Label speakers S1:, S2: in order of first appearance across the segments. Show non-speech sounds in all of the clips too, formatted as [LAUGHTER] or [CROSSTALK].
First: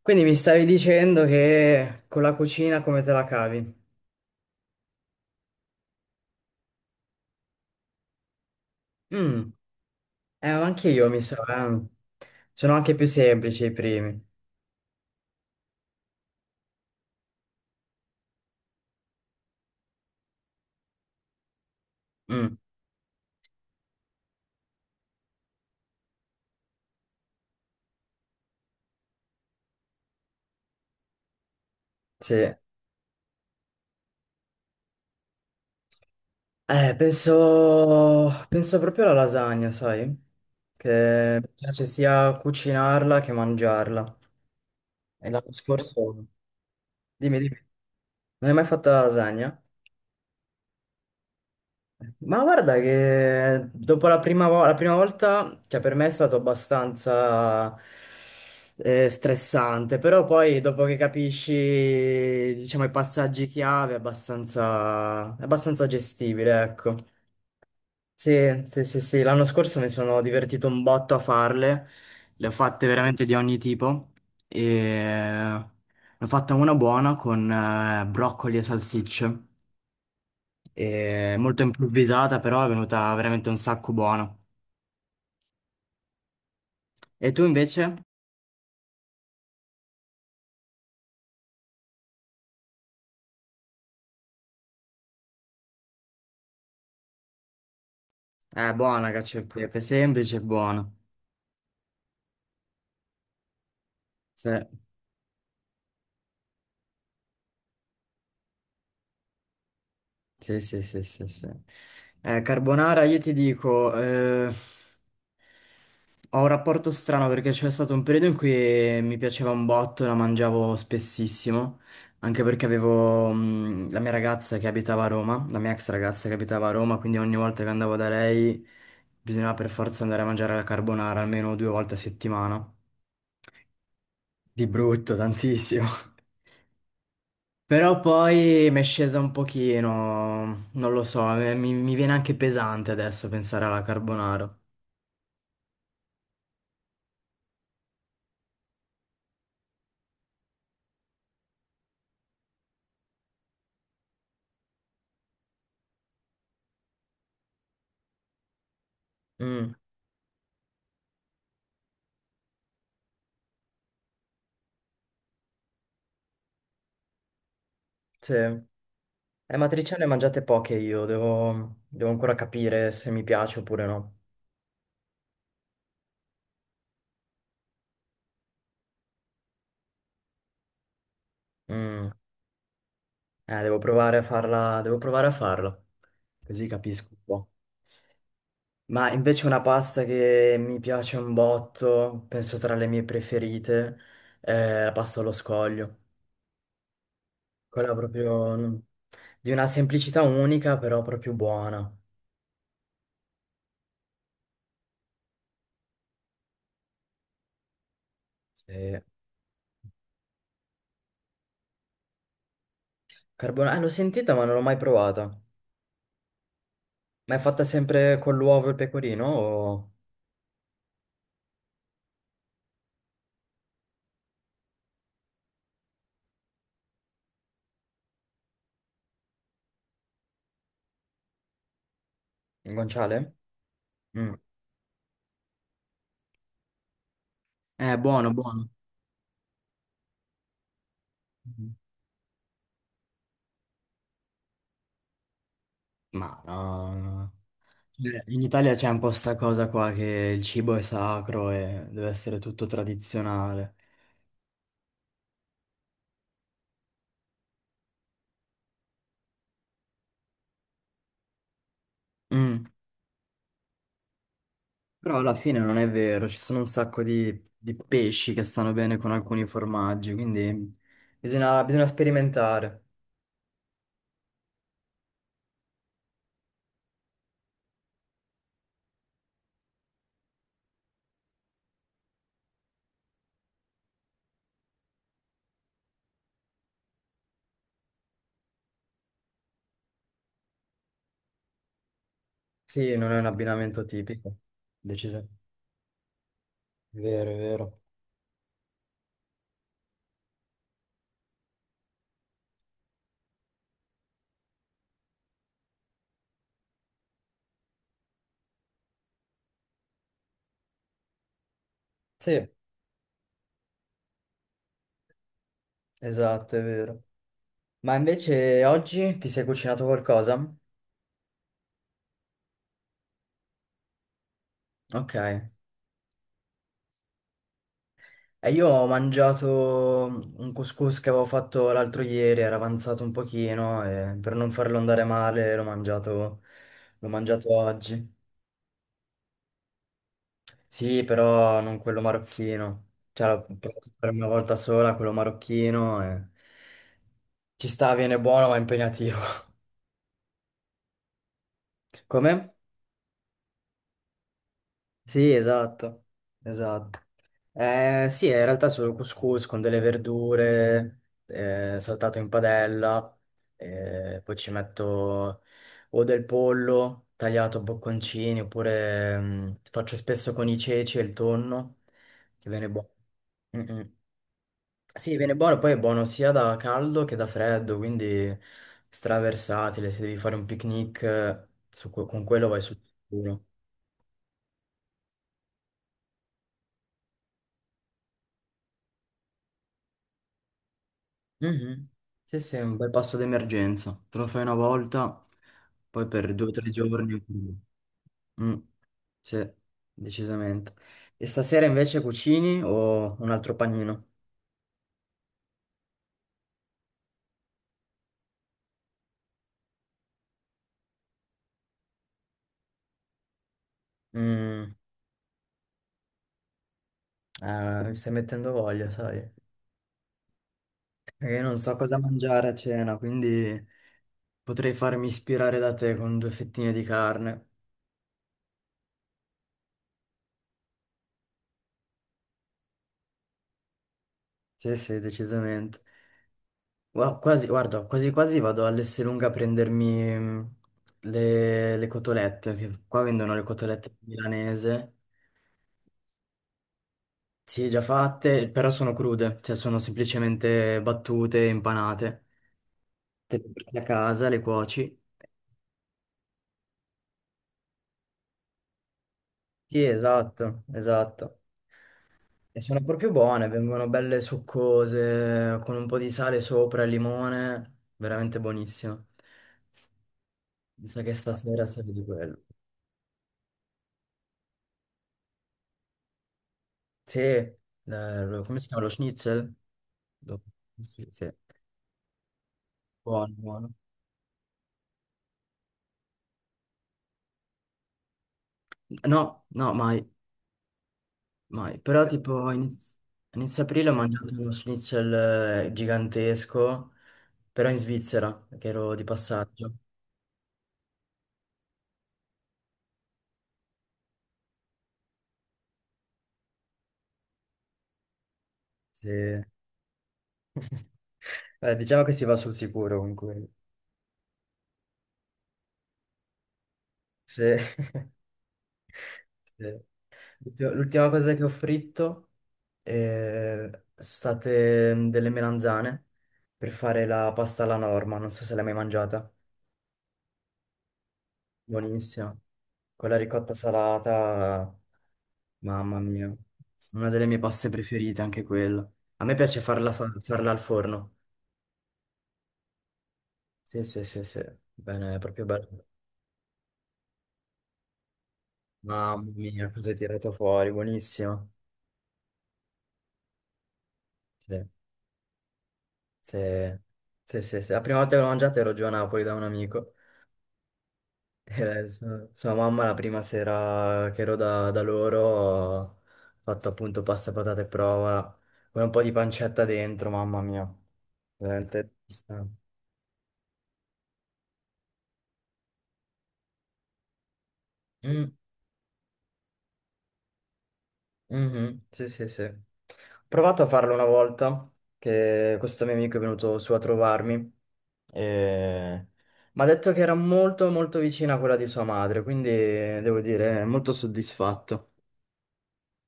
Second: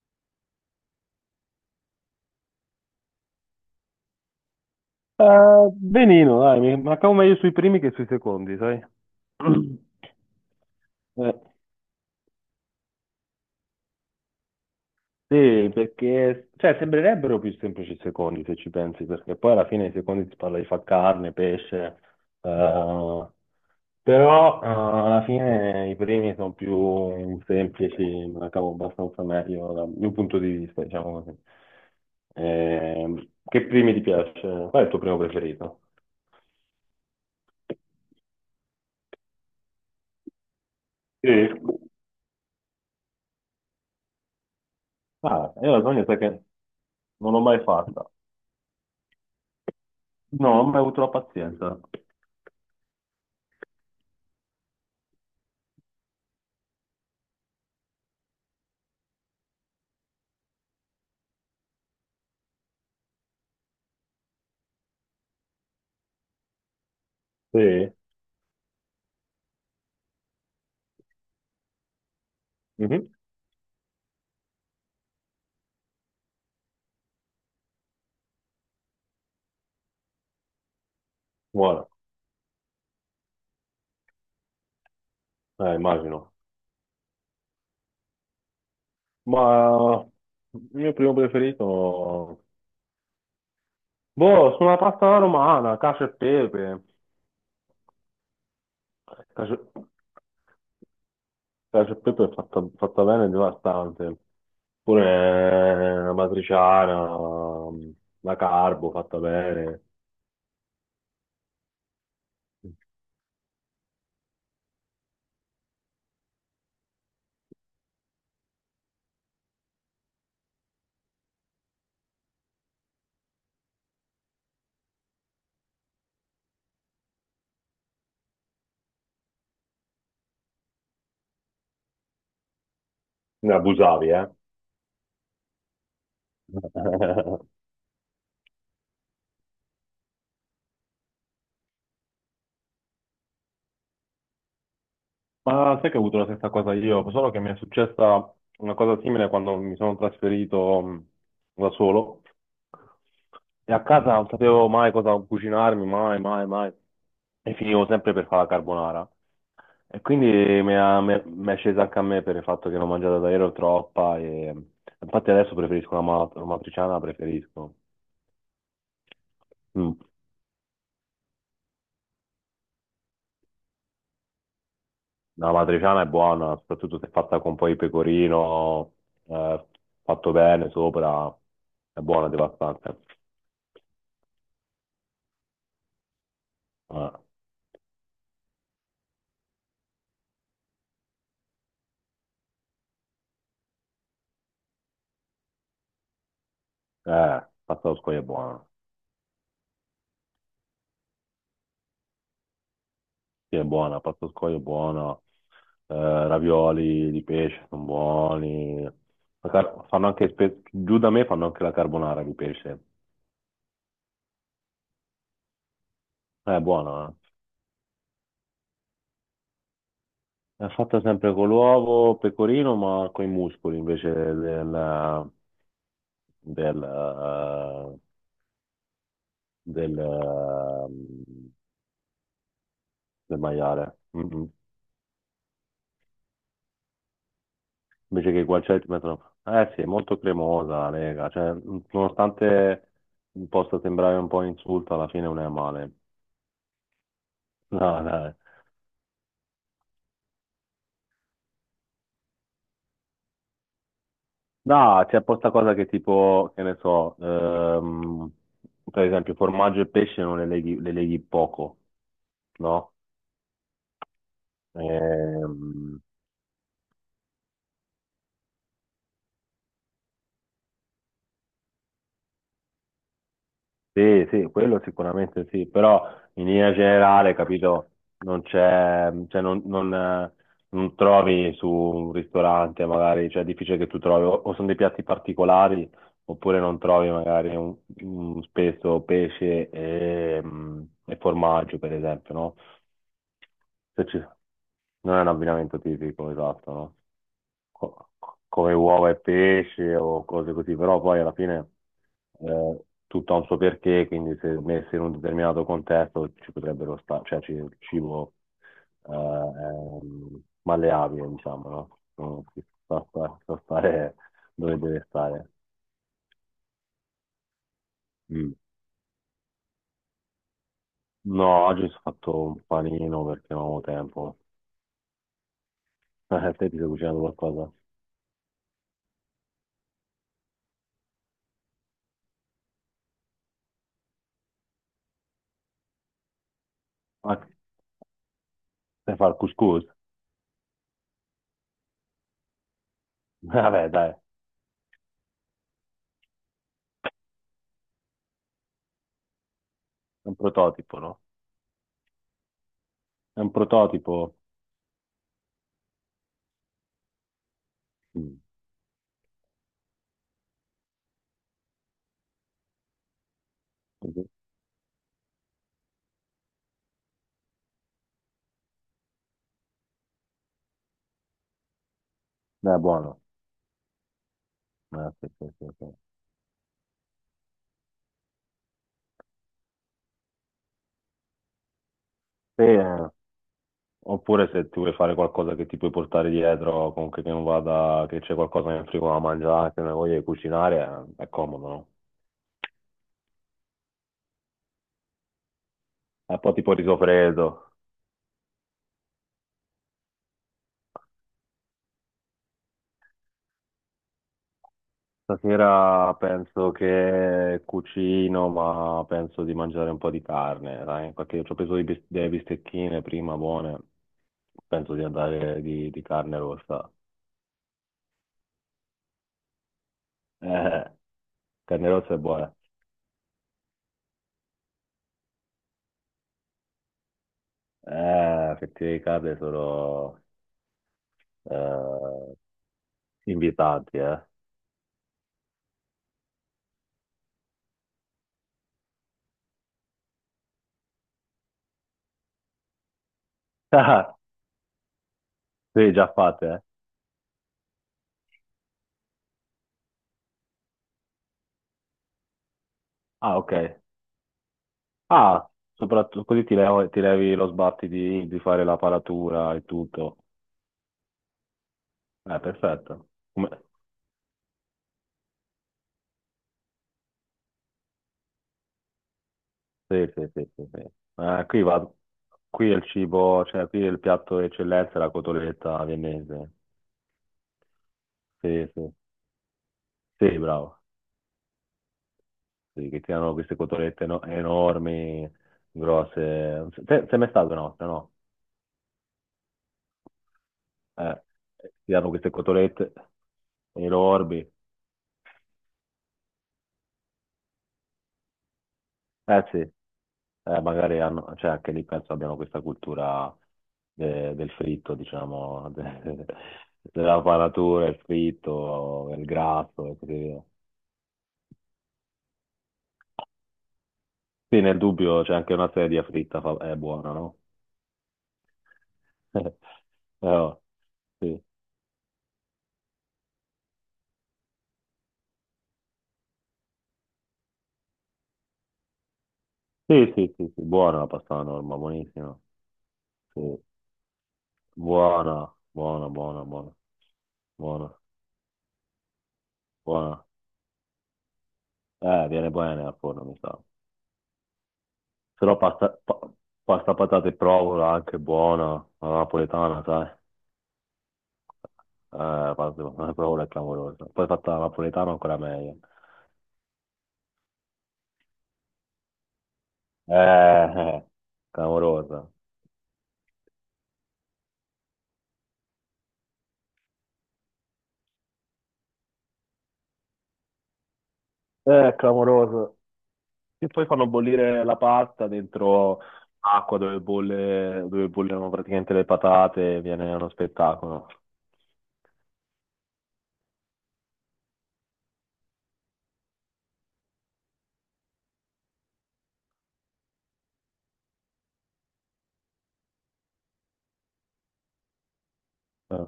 S1: Quindi mi stavi dicendo che con la cucina come te la cavi?
S2: Benino, dai, mi mancavo meglio sui primi che sui secondi, sai?
S1: Mm.
S2: [CLEARS THROAT]
S1: Anche io mi
S2: Eh,
S1: so, eh. Sono anche più semplici i primi.
S2: sì, perché cioè, sembrerebbero più semplici i secondi se ci pensi, perché poi alla fine i secondi si parla di far carne, pesce,
S1: Mm,
S2: eh, però alla fine i primi sono più semplici, me la cavo abbastanza meglio dal mio punto di vista, diciamo così.
S1: sì.
S2: Che primi ti piace? Qual è il tuo primo preferito?
S1: Penso proprio alla lasagna, sai?
S2: Sì.
S1: Che mi piace sia cucinarla che mangiarla. E
S2: Ah,
S1: l'anno
S2: io la lasagna sai
S1: scorso.
S2: che non
S1: Dimmi,
S2: l'ho mai
S1: dimmi.
S2: fatta.
S1: Non hai mai fatto la lasagna?
S2: No, non ho mai avuto la pazienza.
S1: Ma guarda che dopo la prima, la prima volta, cioè per me è stato abbastanza stressante, però poi dopo che capisci, diciamo, i passaggi chiave è abbastanza gestibile, ecco.
S2: Sì.
S1: Sì, sì, sì, sì, l'anno scorso mi sono divertito un botto a farle, le ho fatte
S2: Mhm.
S1: veramente di ogni tipo e ne ho fatta una buona con broccoli e salsicce. E molto
S2: Buona,
S1: improvvisata, però è venuta veramente un sacco buona.
S2: immagino.
S1: E tu invece?
S2: Ma il mio primo preferito... Boh, sono la pasta alla romana, cacio e pepe.
S1: È buona cacio e
S2: Cacio,
S1: pepe, semplice e buona.
S2: cacio e pepe è fatta bene e devastante.
S1: Sì,
S2: Pure la matriciana, la carbo fatta bene.
S1: sì, sì, sì, sì, sì. Carbonara, io ti dico, ho un rapporto strano perché c'è stato un periodo in cui mi piaceva un botto, la mangiavo spessissimo, anche perché avevo, la mia ragazza che abitava a Roma, la mia ex ragazza che abitava a Roma, quindi ogni volta che andavo da lei bisognava per forza andare a mangiare la carbonara almeno due volte a settimana.
S2: Ne abusavi, eh?
S1: Di brutto, tantissimo. [LAUGHS]
S2: [LAUGHS]
S1: Però poi mi è scesa un pochino, non lo so, mi viene anche pesante adesso pensare alla carbonara.
S2: Ma sai che ho avuto la stessa cosa io, solo che mi è successa una cosa simile quando mi sono trasferito da solo e a casa non sapevo mai cosa cucinarmi, mai, mai, mai, e finivo sempre per fare la carbonara.
S1: Mm,
S2: E quindi mi è scesa anche a me per il fatto che l'ho mangiata davvero troppa e infatti adesso preferisco la matriciana, preferisco.
S1: sì.
S2: Mm.
S1: Matriciane ne ho mangiate poche io, devo ancora capire se mi piace oppure no.
S2: La matriciana è buona, soprattutto se fatta con poi pecorino, eh, fatto bene sopra, è
S1: Mm,
S2: buona, devastante.
S1: eh, devo provare a farla, devo provare a farla, così capisco
S2: Eh,
S1: un po'. Ma invece una pasta che mi piace un botto, penso tra le mie preferite, è la pasta allo scoglio.
S2: eh, pasta
S1: Quella
S2: allo scoglio è
S1: proprio
S2: buona,
S1: di una semplicità unica, però proprio buona.
S2: sì è buona, pasta allo scoglio è buona, ravioli di pesce sono buoni.
S1: Sì.
S2: Fanno anche, giù da me fanno anche la carbonara di pesce.
S1: L'ho sentita, ma non l'ho mai provata.
S2: È buona, eh.
S1: Ma è fatta sempre con l'uovo e il pecorino o
S2: È fatta sempre con l'uovo, pecorino, ma con i muscoli invece del, eh, del, eh,
S1: il guanciale?
S2: del maiale. Mm,
S1: Mm.
S2: mm.
S1: È
S2: Invece
S1: buono,
S2: che i
S1: buono.
S2: guanciale ti mettono... Eh sì, è molto cremosa la lega, cioè, mm, nonostante possa sembrare un po' un insulto, alla fine non è male.
S1: Ma no.
S2: No,
S1: Cioè,
S2: dai.
S1: in Italia c'è un po' sta cosa qua che il cibo è sacro e deve essere tutto tradizionale.
S2: No, c'è posta cosa che tipo, che ne so, per esempio formaggio e pesce non le leghi, le leghi poco,
S1: Mm.
S2: no?
S1: Però alla fine non è
S2: Ehm,
S1: vero, ci sono un sacco di pesci che stanno bene con alcuni formaggi, quindi bisogna sperimentare.
S2: Sì, sì, quello sicuramente sì, però in linea generale, capito, non c'è, cioè non trovi su un ristorante magari, cioè è difficile che tu trovi, o sono dei piatti particolari, oppure non trovi magari un, spesso pesce e, mm, e formaggio, per esempio, no?
S1: Sì, non è un abbinamento
S2: Se ci-
S1: tipico.
S2: Non è un
S1: Decisamente.
S2: abbinamento tipico, esatto, no?
S1: Vero, è vero.
S2: Co- Come uova e pesce o cose così, però poi alla fine tutto ha un suo perché, quindi se messo in un determinato contesto ci potrebbero stare, il cibo è malleabile, diciamo, no? No,
S1: Sì,
S2: sa stare dove deve stare.
S1: esatto, è vero. Ma
S2: Mm.
S1: invece oggi ti sei cucinato qualcosa?
S2: No, oggi ho fatto un panino perché non avevo tempo.
S1: Ok.
S2: [LAUGHS] Te ti sei cucinato qualcosa?
S1: E io ho mangiato un couscous che avevo fatto l'altro ieri, era avanzato un pochino e per non farlo andare male l'ho mangiato oggi.
S2: Sai fare il couscous?
S1: Sì, però non quello marocchino. Cioè,
S2: [LAUGHS]
S1: l'ho
S2: Vabbè,
S1: provato per
S2: dai, è
S1: una volta sola, quello marocchino. Ci sta, viene buono, ma è impegnativo.
S2: un prototipo, no?
S1: [LAUGHS] Come?
S2: È un prototipo.
S1: Sì, esatto. Esatto. Sì, in
S2: Mm.
S1: realtà è solo couscous con delle verdure, saltato in padella. Poi ci metto o del pollo tagliato a bocconcini, oppure faccio spesso con i ceci e il tonno, che
S2: È
S1: viene buono.
S2: buono.
S1: Mm, mm. Sì,
S2: Sì,
S1: viene
S2: sì,
S1: buono,
S2: sì,
S1: poi è
S2: sì.
S1: buono sia da caldo che da freddo, quindi straversatile, se devi fare un picnic con quello vai
S2: Sì,
S1: sul
S2: eh.
S1: sicuro.
S2: Oppure se ti vuoi fare qualcosa che ti puoi portare dietro, comunque che non vada, che c'è qualcosa nel frigo da mangiare, se non hai voglia di cucinare, è comodo, no?
S1: Mhm. Sì, sì, è un bel pasto d'emergenza, te lo fai una volta, poi per
S2: E
S1: due o
S2: poi
S1: tre
S2: tipo il riso
S1: giorni.
S2: freddo.
S1: Mm, sì, decisamente. E stasera invece cucini o un altro panino?
S2: Stasera penso che cucino, ma penso di mangiare un po' di carne, dai, perché ci ho preso delle bistecchine prima buone,
S1: Mm,
S2: penso di andare di carne rossa.
S1: mi stai mettendo voglia, sai?
S2: Eh,
S1: Perché io non so
S2: carne
S1: cosa
S2: rossa è
S1: mangiare
S2: buona.
S1: a cena, quindi. Potrei farmi ispirare da te con due fettine di carne.
S2: Fettuine di carne sono eh, invitanti, eh.
S1: Sì, sì, decisamente. Quasi, guarda, quasi quasi vado all'Esselunga a prendermi le cotolette, che qua vendono le cotolette
S2: [LAUGHS]
S1: milanese.
S2: Sì, già fatte, eh.
S1: Sì, già fatte, però sono crude, cioè sono semplicemente battute, impanate. Te
S2: Ah,
S1: le
S2: ok.
S1: porti a casa, le cuoci.
S2: Ah, soprattutto così ti levi lo sbatti di fare la paratura e
S1: Sì,
S2: tutto.
S1: esatto, esatto. E sono
S2: Perfetto.
S1: proprio buone,
S2: Come-
S1: vengono belle succose, con un po' di sale sopra e limone, veramente buonissimo.
S2: Sì, sì, sì, sì, sì.
S1: Mi sa che
S2: Qui
S1: stasera
S2: va,
S1: serve di quello.
S2: qui è il cibo, cioè qui il piatto d'eccellenza è la cotoletta viennese.
S1: Sì, come si
S2: Sì,
S1: chiama lo
S2: sì.
S1: schnitzel?
S2: Sì,
S1: Lo-
S2: bravo.
S1: Sì, sì.
S2: Sì, che
S1: Buono,
S2: tirano queste
S1: buono.
S2: cotolette enormi, grosse. Te- Sei mai stato in Austria, no?
S1: No, no, mai,
S2: Eh,
S1: mai. Però
S2: tirano queste
S1: tipo
S2: cotolette
S1: a inizio aprile ho mangiato uno
S2: enormi.
S1: schnitzel gigantesco, però in Svizzera, che ero di
S2: Eh sì,
S1: passaggio.
S2: magari hanno, cioè anche lì penso abbiano questa cultura del fritto, diciamo, [LAUGHS] della panatura, il fritto, il
S1: Sì.
S2: grasso e così via.
S1: [LAUGHS] Diciamo che si va sul sicuro comunque.
S2: Sì, nel dubbio c'è anche una sedia fritta, è buona, no?
S1: Sì. [LAUGHS] Sì.
S2: [LAUGHS] Però,
S1: L'ultima cosa
S2: sì.
S1: che ho fritto. Sono state delle melanzane per fare la pasta alla norma, non so se l'hai mai mangiata.
S2: Sì, sì, sì, sì, buona la pasta alla norma,
S1: Buonissima.
S2: buonissima.
S1: Con la
S2: Sì.
S1: ricotta salata,
S2: Buona,
S1: mamma
S2: buona,
S1: mia.
S2: buona, buona,
S1: Una delle mie paste
S2: buona,
S1: preferite anche quella. A me piace farla,
S2: buona.
S1: farla al forno.
S2: Viene bene al forno, mi sa.
S1: Sì, sì, sì, sì. Bene, è proprio
S2: Però
S1: bello.
S2: pasta patate e provola anche buona, la
S1: Mamma mia,
S2: napoletana,
S1: cosa hai
S2: sai?
S1: tirato fuori, buonissimo.
S2: Pasta [LAUGHS] patate e provola è clamorosa. Poi fatta la
S1: Sì,
S2: napoletana ancora meglio.
S1: sì, sì, sì, sì. La prima volta che l'ho mangiata ero giù a Napoli da un amico.
S2: Eh, eh,
S1: Eh, sua,
S2: clamorosa.
S1: sua mamma la prima sera che ero da loro ha fatto appunto pasta, patate e prova, con un po' di pancetta dentro, mamma mia. Veramente triste.
S2: Clamorosa. E poi fanno bollire la pasta dentro acqua dove bolle, dove
S1: Mm,
S2: bollono praticamente le patate, viene uno spettacolo.
S1: mhm, sì, sì, sì. Ho provato a farlo una volta, che questo mio amico è venuto su a trovarmi e mi ha detto che era molto molto vicina a quella di sua madre, quindi devo dire molto soddisfatto.
S2: Eh.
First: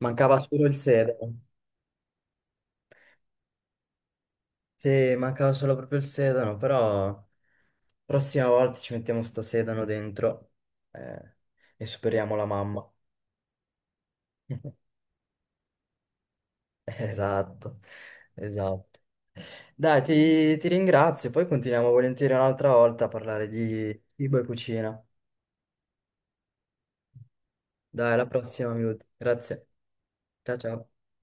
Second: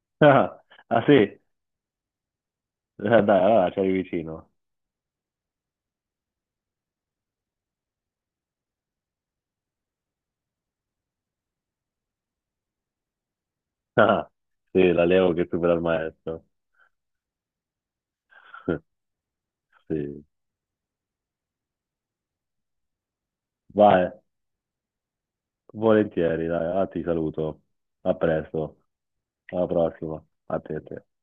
S1: Mancava
S2: [LAUGHS]
S1: solo il
S2: Ah,
S1: sedano.
S2: sì? Dai, allora c'eri vicino.
S1: Sì, mancava solo proprio il sedano, però prossima volta ci mettiamo sto sedano dentro eh, e superiamo la mamma.
S2: [LAUGHS] Ah,
S1: [LAUGHS]
S2: sì, l'allievo che supera il maestro.
S1: Esatto,
S2: [LAUGHS]
S1: esatto. Dai,
S2: Sì.
S1: ti ringrazio, poi continuiamo volentieri un'altra volta a parlare di
S2: Vai,
S1: cibo e cucina.
S2: volentieri, dai, ah, ti saluto.
S1: Dai,
S2: A
S1: alla prossima,
S2: presto,
S1: Miut. Grazie.
S2: alla prossima.
S1: Ciao
S2: A te, a
S1: ciao.
S2: te.